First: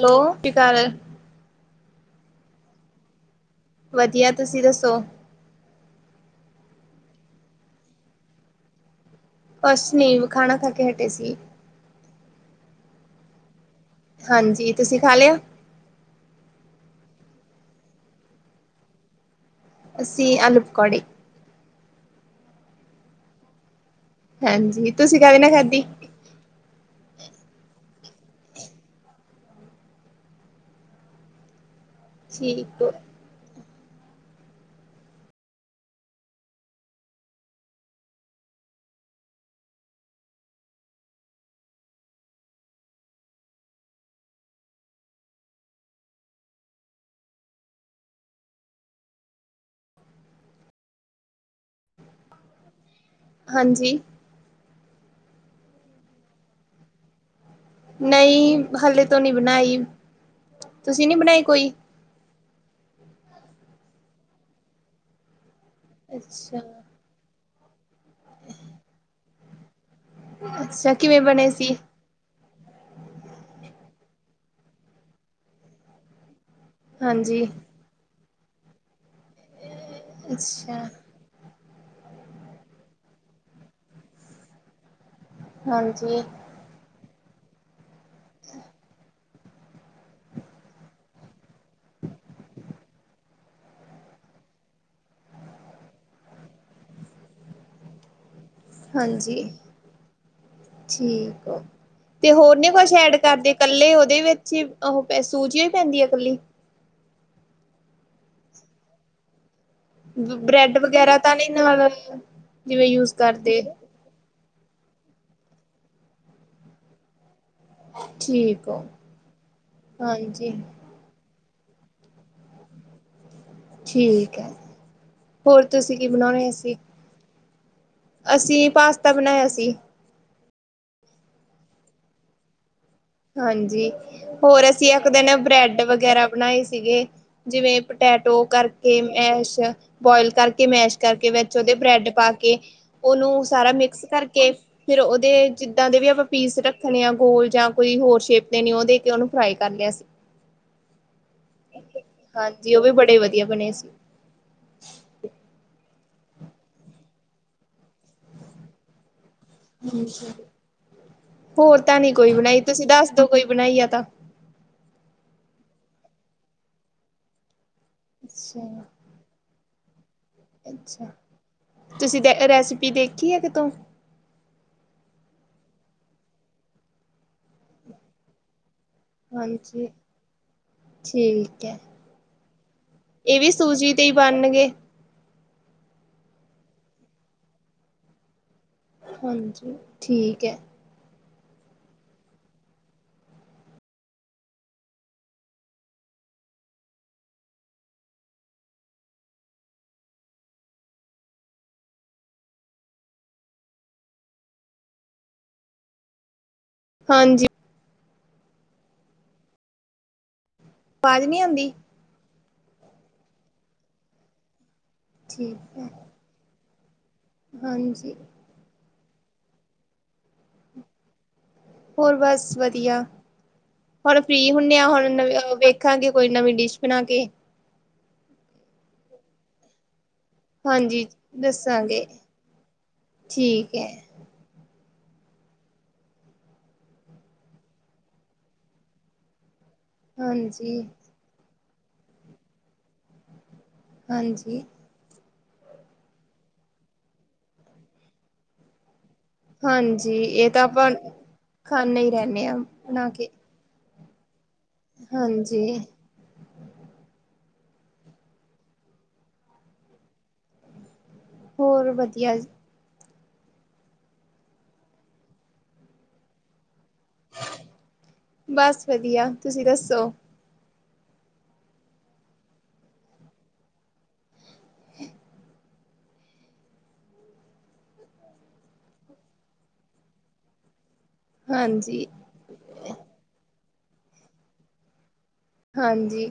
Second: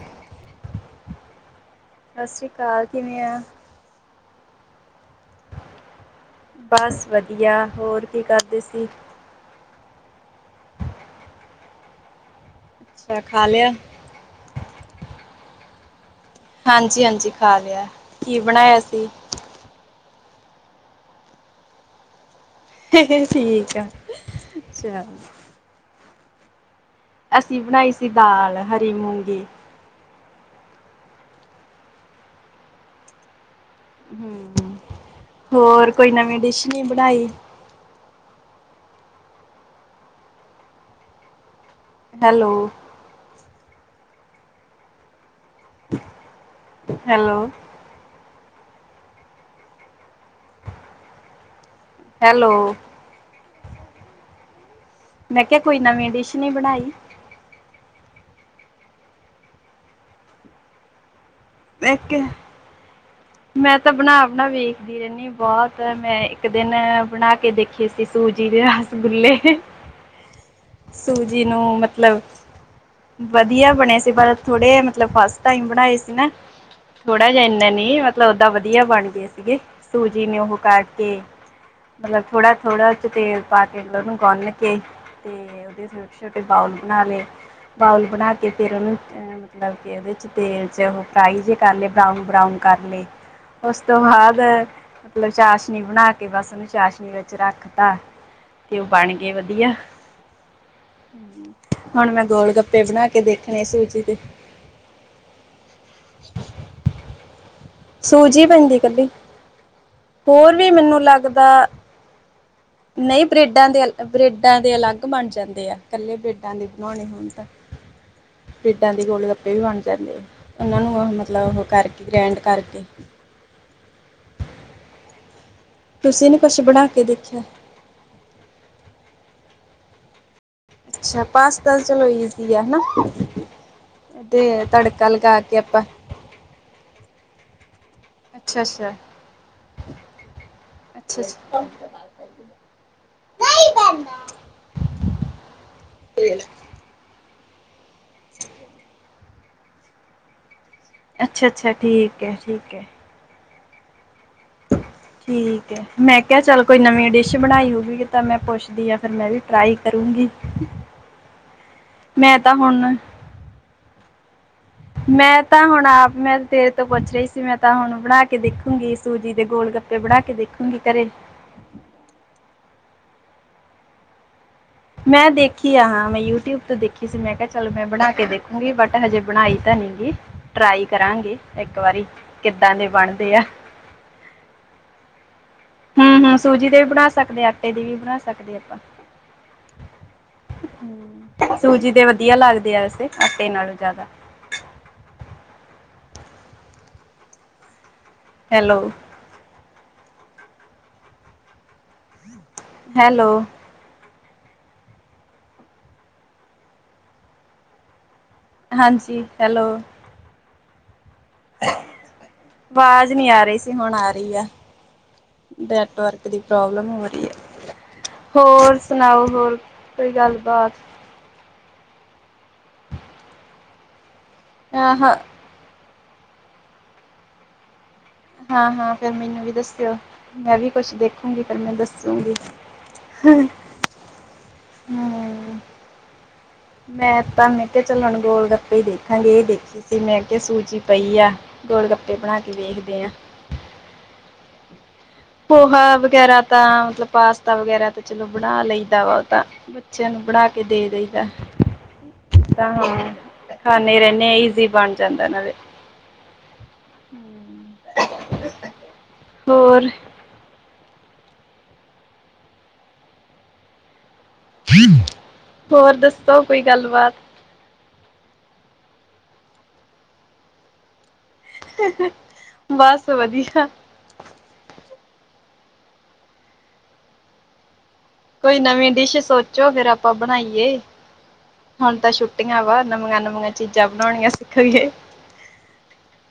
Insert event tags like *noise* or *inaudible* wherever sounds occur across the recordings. Hello ਕੀ ਕਰ ਰਹੇ। ਸਤਿ ਸ਼੍ਰੀ ਅਕਾਲ, ਕਿਵੇਂ ਆ। ਵਧੀਆ ਤੁਸੀਂ ਦੱਸੋ। ਬਸ ਵਧੀਆ ਹੋਰ ਕੀ ਕਰਦੇ ਸੀ। ਕੁਛ ਨਹੀਂ ਖਾਣਾ ਖਾ ਕੇ ਹਟੇ ਸੀ। ਅੱਛਾ ਖਾ ਲਿਆ। ਹਾਂਜੀ ਤੁਸੀਂ ਖਾ ਲਿਆ। ਹਾਂਜੀ, ਹਾਂਜੀ ਖਾ ਲਿਆ ਕੀ ਬਣਾਇਆ ਸੀ। ਅਸੀਂ ਆਲੂ ਪਕੌੜੇ। ਠੀਕ ਆ। ਹਾਂਜੀ ਅੱਛਾ ਤੁਸੀਂ ਕਾਦੇ ਨਾਲ ਖਾਧੀ। ਅਸੀਂ ਬਣਾਈ ਸੀ ਦਾਲ ਹਰੀ ਮੂੰਗੀ। ਠੀਕ ਆ। ਹੋਰ ਕੋਈ ਨਵੀਂ ਡਿਸ਼ ਨਹੀਂ ਬਣਾਈ। ਹੈਲੋ। ਹੈਲੋ। ਹੈਲੋ। ਹਾਂਜੀ। ਮੈਂ ਕਿਹਾ ਕੋਈ ਨਵੀਂ ਡਿਸ਼ ਨਹੀ ਬਣਾਈ। ਨਹੀਂ ਹਾਲੇ ਤੋਂ ਨੀ ਬਣਾਈ। ਤੁਸੀਂ ਨਹੀ ਬਣਾਈ ਕੋਈ। *unintelligible* ਮੈਂ ਤਾਂ ਬਣਾ-ਬਣਾ ਵੇਖਦੀ ਰਹਿੰਦੀ ਹਾ ਬਹੁਤ ਤੇ ਮੈਂ ਇੱਕ ਅੱਛਾ ਦਿਨ ਬਣਾ ਕੇ ਦੇਖੇ ਸੀ। ਸੂਜੀ ਦੇ ਰਸਗੁੱਲੇ ਅੱਛਾ ਕਿਵੇਂ ਸੂਜੀ ਬਣੇ ਨੂੰ ਸੀ ਮਤਲਬ ਵਧੀਆ ਬਣੇ ਸੀ ਪਰ ਥੋੜੇ ਮਤਲਬ ਫਸਟ ਟਾਇਮ ਬਣਾਏ ਸੀ ਨਾ। ਥੋੜਾ ਜਹਾ ਹਾਂਜੀ ਇੰਨਾ ਨੀ ਮਤਲਬ ਓਦਾਂ ਵਧੀਆ ਬਣ ਗਏ ਸੀਗੇ ਸੂਜੀ ਨੂੰ ਉਹ ਅੱਛਾ ਕਰਕੇ ਮਤਲਬ ਥੋੜਾ -ਥੋੜਾ ਉਹਦੇ ਵਿੱਚ ਤੇਲ ਪਾ ਕੇ ਉਹਨੂੰ ਗੁੰਨ ਕੇ ਤੇ ਓਦੇ ਤੇ ਉਹਦੇ ਹਾਂਜੀ ਛੋਟੇ ਛੋਟੇ। ਬਾਊਲ ਬਣਾ ਲਏ, ਬਾਊਲ ਬਣਾ ਕੇ ਫਿਰ ਉਹਨੂੰ ਮਤਲਬ ਕਿ ਉਹਦੇ 'ਚ ਤੇਲ 'ਚ ਉਹ। ਫਰਾਈ ਜੇ ਕਰ ਲਏ। ਬਰਾਊਨ- ਬਰਾਊਨ ਕਰ ਲਏ। ਉਸ ਤੋਂ ਬਾਅਦ ਮਤਲਬ ਚਾਸ਼ਨੀ ਬਣਾ ਕੇ ਬੱਸ ਉਹਨੂੰ ਚਾਸ਼ਨੀ ਵਿੱਚ ਰੱਖ ਤ। ਤੇ ਉਹ ਬਣ ਗਏ ਹਾਂਜੀ ਵਧੀਆ। ਠੀਕ ਹੁਣ ਮੈਂ ਤੇ ਗੋਲ ਗੱਪੇ ਬਣਾ ਕੇ ਦੇਖਣੇ ਸੂਜੀ ਦੇ। ਆਹ! ਸੂਜੀ ਹੀ ਪੈਂਦੀ ਹੈ ਇਕੱਲੀ। ਸੂਜੀ ਪੈਂਦੀ ਕੱਲੀ? ਹੋਰ ਵੀ ਬ੍ਰੈਡ ਮੈਨੂੰ ਵਗੈਰਾ ਤਾਂ ਲੱਗਦਾ ਨਹੀਂ ਨਾਲ ਜਿਵੇਂ ਯੂਜ ਨਹੀਂ ਕਰਦੇ ਬੇਡਾਂ ਦੇ। ਬ੍ਰੇਡਾਂ ਦੇ ਅਲੱਗ ਬਣ ਜਾਂਦੇ ਆ ਇਕੱਲੇ ਬ੍ਰੇਡਾਂ ਦੇ ਬਣਾਉਣੇ ਹੋਣ ਤਾਂ। ਠੀਕ ਹੋ ਬਰੈਡਾਂ ਦੇ ਗੋਲ ਗੱਪੇ ਵੀ ਬਣ ਜਾਂਦੇ ਆ ਹਾਂਜੀ ਉਹਨਾਂ ਨੂੰ ਉਹ ਮਤਲਬ ਉਹ ਕਰਕੇ। ਗ੍ਰੈਂਡ ਕਰਕੇ। ਠੀਕ ਹੈ। ਹੋਰ ਤੁਸੀਂ ਕੀ ਨੀ ਬਣਾਉਣੇ ਕੁਛ ਸੀ? ਬਣਾ ਕੇ ਦੇਖਿਆ। ਅਸੀਂ ਪਾਸਤਾ ਬਣਾਇਆ ਸੀ। ਅੱਛਾ, ਪਾਸਤਾ ਚਲੋ ਇਜ਼ੀ ਆ ਹਨਾ। ਹਾਂਜੀ, ਤੇ ਹੋਰ ਅਸੀਂ ਤੜਕਾ ਇੱਕ ਦਿਨ ਲਗਾ ਕੇ ਬ੍ਰੈਡ ਆਪਾਂ ਵਗੈਰਾ ਬਣਾਏ ਸੀਗੇ। ਜਿਵੇਂ ਪਟੈਟੋ ਅੱਛਾ ਅੱਛਾ ਕਰਕੇ ਮੈਸ਼। ਬੋਇਲ ਕਰਕੇ ਮੈਸ਼ ਅੱਛਾ ਕਰਕੇ ਵਿੱਚ ਅੱਛਾ ਉਹਦੇ ਬ੍ਰੈਡ ਪਾ ਕੇ। ਉਹਨੂੰ ਸਾਰਾ ਮਿਕਸ ਕਰਕੇ ਫਿਰ ਉਹਦੇ ਜਿੱਦਾਂ ਦੇ ਵੀ ਆਪਾਂ ਪੀਸ ਰੱਖ। ਰੱਖਣੇ ਆ ਗੋਲ ਜਾਂ ਕੋਈ ਹੋਰ ਸ਼ੇਪ ਦੇਣੀ ਉਹ ਦੇ ਕੇ ਉਹਨੂੰ ਫਰਾਈ ਕਰ ਲਿਆ ਸੀ। ਅੱਛਾ ਅੱਛਾ ਠੀਕ ਹੈ ਠੀਕ ਹਾਂਜੀ, ਉਹ ਹੈ ਵੀ ਬੜੇ ਵਧੀਆ ਬਣੇ ਸੀ। ਠੀਕ ਹੈ ਮੈਂ ਕਿਹਾ ਚੱਲ ਕੋਈ ਨਵੀਂ ਡਿਸ਼ ਬਣਾਈ ਹੋਊਗੀ ਤਾਂ ਮੈਂ ਪੁੱਛਦੀ ਹਾਂ। ਫਿਰ ਮੈਂ ਵੀ ਟਰਾਈ ਕਰੂੰਗੀ ਮੈਂ ਤਾਂ ਹੁਣ। ਤੋਂ ਕੋਈ ਬਣਾਈ ਆ ਤਾਂ। ਮੈਂ ਤਾਂ ਹੁਣ ਆਪ ਮੈਂ ਤੇਰੇ ਤੋਂ ਪੁੱਛ ਰਹੀ ਸੀ ਮੈਂ ਤਾਂ ਹੁਣ ਬਣਾ ਕੇ ਅੱਛਾ ਦੇਖੂਗੀ। ਸੂਜੀ ਦੇ ਗੋਲ ਗੱਪੇ ਬਣਾ ਕੇ ਦੇਖੂੰਗੀ ਘਰੇ। ਅੱਛਾ ਤੁਸੀਂ ਦੇ ਰੈਸਿਪੀ ਦੇਖੀ ਹੈ ਕਿਤੋਂ? ਮੈਂ ਦੇਖੀ ਆ, ਹਾਂ ਮੈਂ ਯੂਟਿਊਬ ਤੋਂ ਦੇਖੀ ਸੀ ਮੈਂ ਕਿਹਾ ਚਲੋ ਮੈਂ ਬਣਾ ਕੇ ਦੇਖੀ। ਉਹੀ ਬਟ ਹਜੇ ਬਣਾਈ ਤਾਂ ਹਾਂਜੀ ਨੀ ਗ ਟਰਾਈ ਕਰਾਂਗੇ ਠੀਕ ਹੈ ਇੱਕ ਵਾਰੀ। ਕਿੱਦਾਂ ਦੇ ਬਣਦੇ ਆ। ਟੀ ਬਣਨਗੇ। ਹਾ -ਹਾ ਸੂਜੀ ਦੇ ਵੀ ਬਣਾ ਸਕਦੇ ਹਾਂ। ਆਟੇ ਦੀ ਵੀ ਬਣਾ ਸਕਦੇ ਆਪਾਂ। ਹਾਂਜੀ ਠੀਕ ਹੈ। ਸੂਜੀ ਦੇ ਵਧੀਆ ਲੱਗਦੇ ਆ ਵੈਸੇ ਆਟੇ ਨਾਲੋਂ ਜ਼ਿਆਦਾ। ਹੈਲੋ ਹੈਲੋ ਹਾਂਜੀ ਹਾਂਜੀ ਹੈਲੋ। ਆਵਾਜ਼ ਨਹੀ ਆਉਂਦੀ? ਆਵਾਜ਼ ਨਹੀ ਆ ਰਹੀ ਸੀ। ਹੁਣ ਆ ਰਹੀ ਆ ਠੀਕ ਹੈ ਨੈਟਵਰਕ। ਦੀ ਪ੍ਰੋਬਲਮ ਹੋ ਰਹੀ ਹੈ। ਹਾਂਜੀ ਹੋਰ ਸੁਣਾਓ ਹੋਰ, ਹੋਰ ਕੋਈ ਗੱਲਬਾਤ? ਹੋਰ ਬਸ ਵਧੀਆ, ਹੁਣ ਫ੍ਰੀ ਹੁੰਦੇ ਆ ਹਾਂ ਹੁਣ ਹਾਂ ਨਵ ਵਖ। ਵੇਖਾਂਗੇ ਕੋਈ ਨਵੀਂ ਡਿਸ਼ ਬਣਾ ਕੇ। ਹਾਂ, ਹਾਂ ਫੇਰ ਮੈਨੂੰ ਵੀ ਦੱਸਿਓ। ਮੈਂ ਵੀ ਕੁਛ ਹਾਂਜੀ ਦੇਖੂੰਗੀ ਫਿਰ ਮੈਂ ਦੱਸਾਂਗੇ ਦੱਸੂਗੀ। ਠੀਕ ਹ। ਹਮ ਮੈਂ ਤਾਂ ਮੈਂ ਕਿਹਾ ਚਲੋ ਹੁਣ ਗੋਲ ਗੱਪੇ ਹੀ ਦੇਖਾਂਗੇ ਇਹ ਦੇਖੀ ਸੀ ਮੈਂ ਕਿਹਾ ਸੂਚੀ ਹਾਂਜੀ ਪਈ ਆ। ਗੋੜ ਗੱਪੇ ਬਣਾ ਕੇ ਦੇੇਖਦੇ ਹਾ। ਹਾਂਜੀ। ਪੋਹਾ ਵਗੈਰਾ ਤਾਂ ਮਤਲਬ ਪਾਸਤਾ ਵਗੈਰਾ ਤਾਂ ਚਲੋ ਬਣਾ ਲਈਦਾ ਵਾ। ਤਾਂ ਬੱਚਿਆਂ ਹਾਂਜੀ ਨੂੰ ਬਣਾ ਇਹ ਕੇ ਤਾਂ ਦੇ ਆਪਾਂ ਦਈਦਾ ਖਾਂਦੇ ਹੀ ਰਹਿੰਦੇ ਤਾਂ ਬਣਾ ਹਾਂ ਕੇ ਖਾਣੇ ਰਹਿਣੇ ਈਜ਼ੀ ਬਣ ਜਾਂਦਾ ਨਾਲੇ ਹਾਂਜੀ ਹੋਰ ਹੋਰ ਵਧੀਆ ਜੀ। ਹੋਰ ਦੱਸੋ ਕੋਈ ਗੱਲਬਾਤ। ਬਸ ਵਧੀਆ ਤੁਸੀਂ ਦੱਸੋ। ਬਸ ਵਧੀਆ। *unintelligible* ਕੋਈ ਨਵੀਂ ਡਿਸ਼ ਸੋਚੋ ਫੇਰ ਆਪਾਂ ਬਣਾਈਏ ਹੁਣ ਹਾਂਜੀ ਤਾਂ ਛੁੱਟੀ ਆਂ ਵਾ ਨਵੀਆਂ ਨਵੀਆਂ ਚੀਜ਼ਾਂ ਬਣਾਉਣੀਆਂ ਸਿੱਖ ਲਈਏ। ਹਾਂਜੀ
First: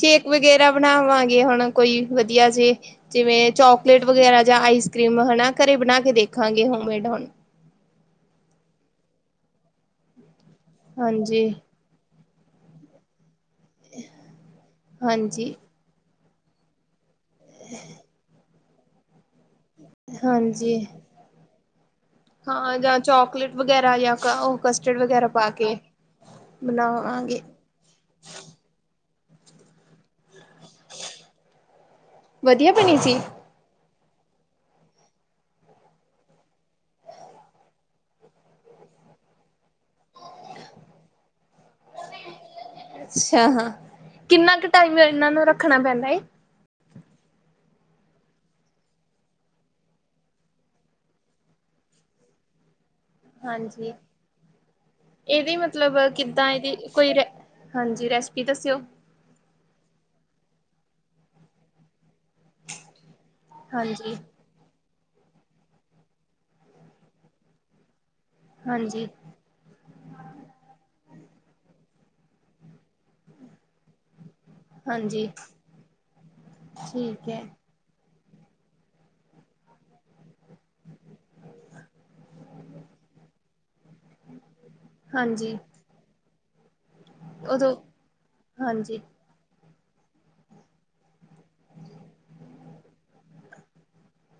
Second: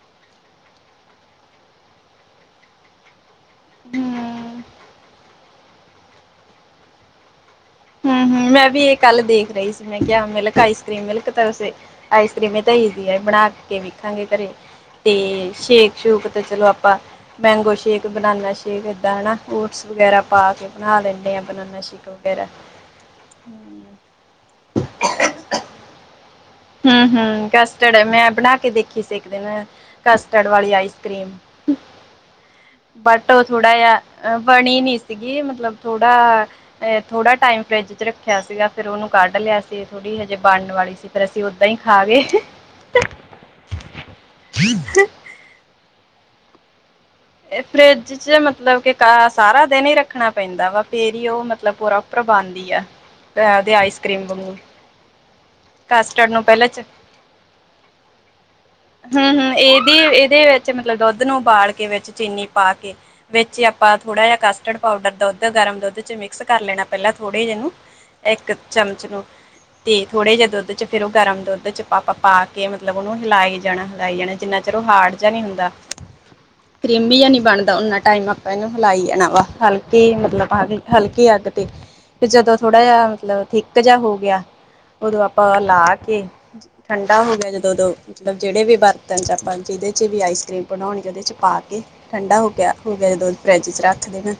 ਸ਼ੇਕ ਵਗੈਰਾ ਬਣਾਵਾਂਗੇ ਹੁਣ ਕੋਈ ਵਧੀਆ ਜੇ ਜਿਵੇਂ ਚੋਕਲੇਟ ਵਗੈਰਾ ਜਾਂ ਹੂੰ, ਆਈਸ ਕਰ੍ਰੀਮ ਹਨਾ ਘਰੇ ਬਣਾ ਕੇ ਦੇਖਾਂਗੇ ਹੋਮਮੇਡ ਹੁਣ। ਹੂੰ ਹੂੰ ਮੈਂ ਵੀ ਇਹ ਕੱਲ ਦੇਖ ਰਹੀ ਸੀ ਮੈਂ ਕਿਹਾ ਮਿਲਕ ਆਈਸ ਕਰ੍ਰੀਮ ਮਿਲਕ ਤਾਂ ਹਾਂਜੀ ਵੈਸੇ ਆਈਸ ਕਰ੍ਰੀਮ ਇਹ ਤਾਂ ਈਜ਼ੀ ਹੈ ਬਣਾ ਕੇ ਵੇਖਾਂਗੇ ਘਰੇ ਤੇ ਹਾਂਜੀ ਸ਼ੇਕ ਸ਼ੂਕ ਤੇ ਚਲੋ ਆਪਾਂ ਮੈਂਗੋ ਸ਼ੇਕ ਬਨਾਨਾ ਸ਼ੇਕ ਏਦਾਂ ਹਨਾ ਓਟਸ ਵਗੈਰਾ ਪਾ ਕੇ ਹਾਂਜੀ ਬਣਾ ਲੈਂਦੇ ਆ ਬਨਾਨਾ ਸ਼ੇਕ ਵਗੈਰਾ ਹਾਂ ਜਾਂ ਚੋਕਲੇਟ ਵਗੈਰਾ ਜਾਂ ਉਹ ਕਸਟਰਡ ਵਗੈਰਾ ਪਾ ਕੇ ਹੂੰ ਬਣਾਵਾਂਗੇ ਹੂੰ ਕਸਟਰਡ ਮੈਂ ਬਣਾ ਕੇ ਦੇਖੀ ਸੀ ਇੱਕ ਦਿਨ ਕਸਟਰਡ ਵਾਲੀ ਆਈਸ ਕਰ੍ਰੀਮ ਵਧੀਆ ਬਣੀ ਸੀ ਬਟ ਥੋੜਾ ਜਿਹਾ ਬਣੀ ਨੀ ਸੀਗੀ ਮਤਲਬ ਥੋੜਾ ਥੋੜਾ ਟਾਈਮ ਫਰਿਜ ਚ ਰੱਖਿਆ ਸੀਗਾ ਫਿਰ ਉਹਨੂੰ ਕੱਢ ਲਿਆ ਸੀ ਥੋੜੀ ਹਜੇ ਬਣਨ ਵਾਲੀ ਸੀ। ਫਿਰ ਅਸੀਂ ਓਦਾਂ ਹੀ ਖਾਗੇ। ਅੱਛਾ ਹਾਂ ਕਿੰਨਾ ਕੁ ਟਾਈਮ ਇਹਨਾਂ ਨੂੰ ਰੱਖਣਾ ਪੈਂਦਾ ਏ। ਇਹ ਫਰਿੱਜ ਚ ਮਤਲਬ ਕਿ ਸਾਰਾ ਦਿਨ ਹੀ ਰੱਖਣਾ ਪੈਂਦਾ ਵਾ ਫੇਰ ਹੀ ਉਹ ਮਤਲਬ ਪ੍ਰਰੋਪਰ ਬਣਦੀ ਆ। ਉਹਦੇ ਹਾਂਜੀ ਆਈਸ ਕਰ੍ਰੀਮ ਵਾਂਗੂ ਇਹਦੀ ਮਤਲਬ ਕਸਟਰਡ ਨੂੰ ਕਿੱਦਾਂ ਪਹਿਲਾਂ ਇਹਦੀ ਚ ਕੋਈ ਰੈਸਿਪੀ ਹਾਂਜੀ ਰੈਸਪੀ ਦੱਸਿਓ। ਹੂੰ ਹੂੰ ਇਹਦੀ ਇਹਦੇ ਵਿੱਚ ਮਤਲਬ ਦੁੱਧ ਨੂੰ ਉਬਾਲ ਕੇ ਵਿੱਚ ਚੀਨੀ ਪਾ ਕੇ ਵਿੱਚ ਆਪਾਂ ਹਾਂਜੀ ਥੋੜਾ ਜਿਹਾ ਕਸਟਡ ਪਾਊਡਰ ਦੁੱਧ ਗਰਮ ਦੁੱਧ ਚ ਮਿਕਸ ਕਰ ਲੈਣਾ ਪਹਿਲਾਂ ਥੋੜੇ ਜੇ ਨੂੰ ਇੱਕ ਚਮਚ ਹਾਂਜੀ ਨੂੰ ਤੇ ਥੋੜੇ ਜਿਹੇ ਦੁੱਧ ਚ ਫੇਰ ਉਹ ਗਰਮ ਦੁੱਧ ਚ ਪਾ ਪਾ ਕੇ ਮਤਲਬ ਉਹਨੂੰ ਹਿਲਾਏ ਜਾਣਾ ਹਿਲਾਈ ਜਾਣਾ। ਜਿੰਨਾ ਚਿਰ ਉਹ ਹਾਰਡ ਹਾਂਜੀ ਜਾ ਨੀ ਹੁੰਦਾ ਕ੍ਰੀਮੀ ਜਾ ਠੀਕ ਨੀ ਹੈ ਬਣਦਾ ਓਨਾ ਟਾਈਮ ਇਹਨੂੰ ਹਿਲਾਈ ਜਾਣਾ ਵਾ ਹਲਕੀ ਮਤਲਬ ਹਲਕੀ ਅੱਗ ਤੇ ਫੇਰ ਜਦੋਂ ਥੋੜਾ ਜਿਹਾ ਮਤਲਬ ਥਿਕ ਜਿਹਾ ਹੋ ਗਿਆ ਉਦੋਂ ਹਾਂਜੀ ਆਪਾਂ ਲਾ ਕੇ ਠੰਡਾ ਹੋ ਗਿਆ ਜਦੋਂ ਉਦੋਂ ਦੋ ਮਤਲਬ ਜਿਹੜੇ ਵੀ ਹਾਂਜੀ ਬਰਤਨ ਚ ਆਪਾਂ ਜਿਹਦੇ ਚ ਵੀ ਆਈਸ ਕ੍ਰੀਮ ਬਣਾਉਣੀ ਉਹਦੇ ਚ ਪਾ ਕੇ ਠੰਡਾ ਹੋ ਗਿਆ ਹੋ ਗਿਆ ਜਦ ਫਰਿੱਜ ਚ ਰੱਖ ਦੇਣਾ।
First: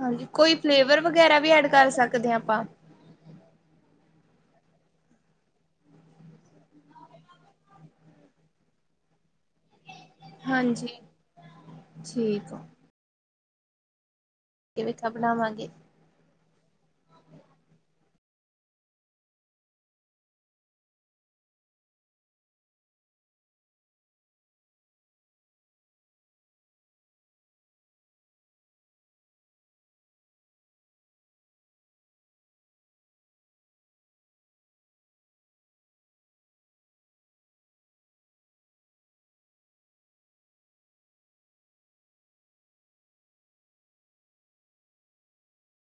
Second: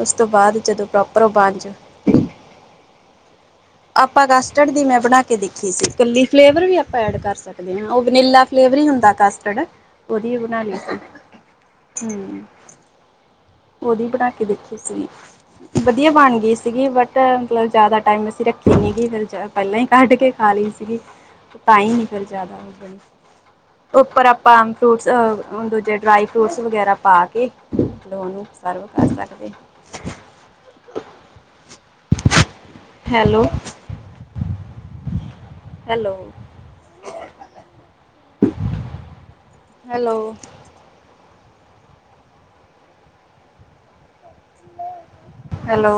ਉਸ ਤੋਂ ਹਾਂਜੀ ਕੋਈ ਬਾਅਦ ਜਦੋਂ ਫਲੇਵਰ ਪ੍ਰੋਪਰ ਉਹ ਵਗੈਰਾ ਵੀ ਬਣ ਐਡ ਕਰ ਸਕਦੇ ਹਾਂ ਆਪਾਂ ਆਪਾਂ ਕਸਟਡ ਦੀ ਮੈਂ ਬਣਾ ਕੇ ਦੇਖੀ ਸੀ ਇਕੱਲੀ ਫਲੇਵਰ ਵੀ ਆਪਾਂ ਐਡ ਕਰ ਸਕਦੇ। ਉਹ ਵਨੀਲਾ ਫਲੇਵਰ ਹੀ ਹੁੰਦਾ ਕਾਸਟਰਡ ਉਹਦੀ ਬਣਾਲੀ ਹਾਂਜੀ ਸੀ ਹੂੰ। ਠੀਕ ਉਹਦੀ ਬਣਾ ਕੇ ਦੇਖੀ ਕਿਵੇਂ ਸੀ ਕ ਬਣਾਵਾਂਗੇ ਵਧੀਆ ਬਣ ਗਈ ਸੀਗੀ ਬਟ ਮਤਲਬ ਜ਼ਿਆਦਾ ਟਾਈਮ ਅਸੀਂ ਰੱਖੀ ਨੀਗੀ ਫੇਰ ਪਹਿਲਾਂ ਹੀ ਕੱਢ ਕੇ ਖਾ ਲਈ ਸੀਗੀ। ਤਾਂ ਹੀ ਨਹੀਂ ਫਿਰ ਜ਼ਿਆਦਾ ਓ ਕਰੀ। ਉੱਪਰ ਆਪਾਂ ਫਰੂਟਸ ਦੂਜੇ ਡਰਾਈ ਫਰੂਟਸ ਵਗੈਰਾ ਪਾ ਕੇ ਲੋਨ ਸਰਵ ਕਰ ਸਕਦੇ ਹਾਂ। Hello, hello. Hello hello